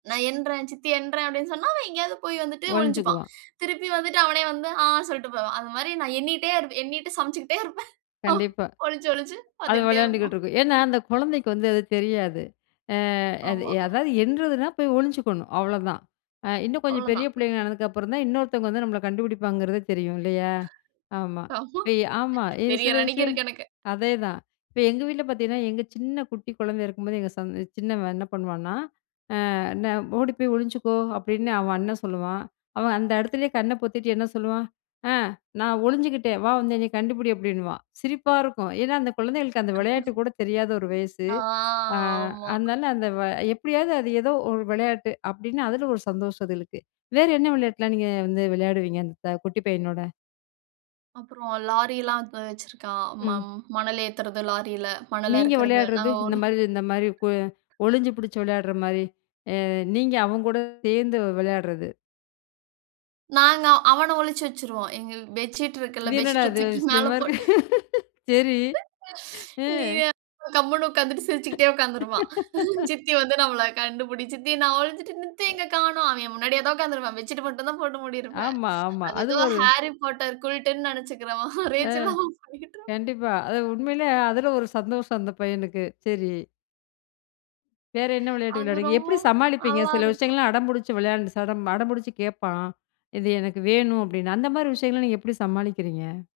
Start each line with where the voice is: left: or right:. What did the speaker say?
right: நான் என்றேன் சித்தி எறேன் அப்டின்னு சொன்னா, அவன் எங்கேயாவது போய் வந்துட்டு ஒழிஞ்சுப்பான்.
left: ஒழிஞ்சுக்குவா.
right: திருப்பி வந்துட்டு அவனே வந்து ஆ சொல்ட்டு போவான். அது மாரி நான் எண்ணிகிட்டே இருப் எண்ணிிட்டு சமைச்சுக்கிட்டே இருப்பேன்.
left: கண்டிப்பா.
right: ஒளிஞ்சு, ஒளிஞ்சு
left: அது
right: வந்துக்கிட்டே
left: விளையாண்டுகிட்டு
right: இருப்பான்.
left: இருக்கும். ஏனா. அந்த குழந்தைக்கு வந்து அது தெரியாது. அ அது
right: ஆமா.
left: அதாவது எண்றதுனா போய் ஒளிஞ்சுக்கணும் அவ்வளோதான். அ இன்னும் கொஞ்சம் பெரிய
right: அவ்வளோதான்.
left: பிள்ளைங்க ஆனதுக்கு அப்புறம் தான், இன்னொருத்தவங்க வந்து நம்மளை கண்டுபிடிப்பாங்கிறத தெரியும் இல்லையா? ஆமா,
right: ஆமா.
left: இ ஆமா இது சில
right: தெரியரண்ணைக்கு
left: விஷயம்
right: இருக்கு எனக்கு.
left: அதே தான். இப்ப எங்க வீட்ல பார்த்தீங்கன்னா, எங்க சின்ன குட்டி குழந்தை இருக்கும்போது எங்க சந்த சின்னவன் என்ன பண்வான்னா? அ என்ன ஓடி போய் ஒளிஞ்சுக்கோ அப்டின்னு அவன் அண்ணன் சொல்லுவான். அவன் அந்த இடத்திலேயே கண்ண பொத்திகிட்டு என்ன சொல்லுவான். அ நான் ஒளிஞ்சுகிட்டேன் வா வந்து என்னை கண்டுபிடி அப்டின்னுவான், சிரிப்பா இருக்கும். ஏனா, அந்த குழந்தைகளுக்கு அந்த விளையாட்டு கூட தெரியாத ஒரு வயசு.
right: ஆ,
left: அ
right: ஆமா.
left: அதனால அந்த வ எப்டியாவது அது ஏதோ ஒரு விளையாட்டு அப்டின்னு அதுல ஒரு சந்தோஷம் அதுகளுக்கு. வேற என்ன விளையாட்டுலா நீங்க வந்து விளையாடுவீங்க அந்த குட்டி பையனோட?
right: அப்புறம் லாரிலாம் வ வச்சிருக்கான் ம
left: ம்.
right: மணல் ஏத்தறது லாரியில மணல்ல
left: நீங்க
right: இருக்கறது நா
left: விளையாடுறது. இந்த
right: ஒரு
left: மாரி இந்த மாரி இப்ப ஒளிஞ்சு பிடிச்சு விளையாடுற மாரி அ நீங்க அவங்க கூட சேர்ந்து விளையாடுறது.
right: நாங்க அவன ஒழிச்சு வச்சுருவோம். எங்க பெட்ஷீட் இருக்குல்ல,
left: இது
right: பெட்
left: என்னடா
right: ஷீட்ட
left: இது!
right: தூக்கி மேல
left: விஷயமா இருக்கு
right: போட்டு.
left: சரி.
right: நீ
left: ம்.
right: [unintelligible] கம்முனு உட்கார்ந்துட்டு சிரிச்சுகிட்டே உட்கார்ந்துருப்பான். சித்தி வந்து நம்மள கண்டுபிடி சித்தி. நான் ஒழிஞ்சிட்டு சித்திய
left: அ.
right: எங்க காணோம். அவன் முன்னாடியே தான் உட்கார்ந்து இருப்பான் பெட்சிட்டு மட்டும்தான் போட்டு மூடியிருப்பேன்.
left: ஆமா. ஆமா
right: அது
left: அது
right: ஏதோ
left: ஒரு
right: ஹாரி பாட்டர் குல்டன்னு நெனைச்சுக்கிறவன்
left: ஆ.
right: ரேஞ்சல அவன் பண்ணிட்டு இருப்பான்.
left: கண்டிப்பா. அது உண்மையிலே அதில ஒரு சந்தோஷம் அந்த பையனுக்கு சரி. வேற என்ன விளையாட்டு
right: அது
left: விளையாடுவீங்க?
right: ரொம்ப
left: எப்டி சமாளிப்பீங்க?
right: நல்லா
left: சில
right: இருக்கும்.
left: விஷயங்கள்லாம் அடம்பிடிச்சு விளையாண்டு சடம் அடம்பிடிச்சு கேட்பான். இது எனக்கு வேணும் அப்டின்னு, அந்த மாரி விஷயங்கள்லாம் நீங்க எப்டி சமாளிக்கிறீங்க?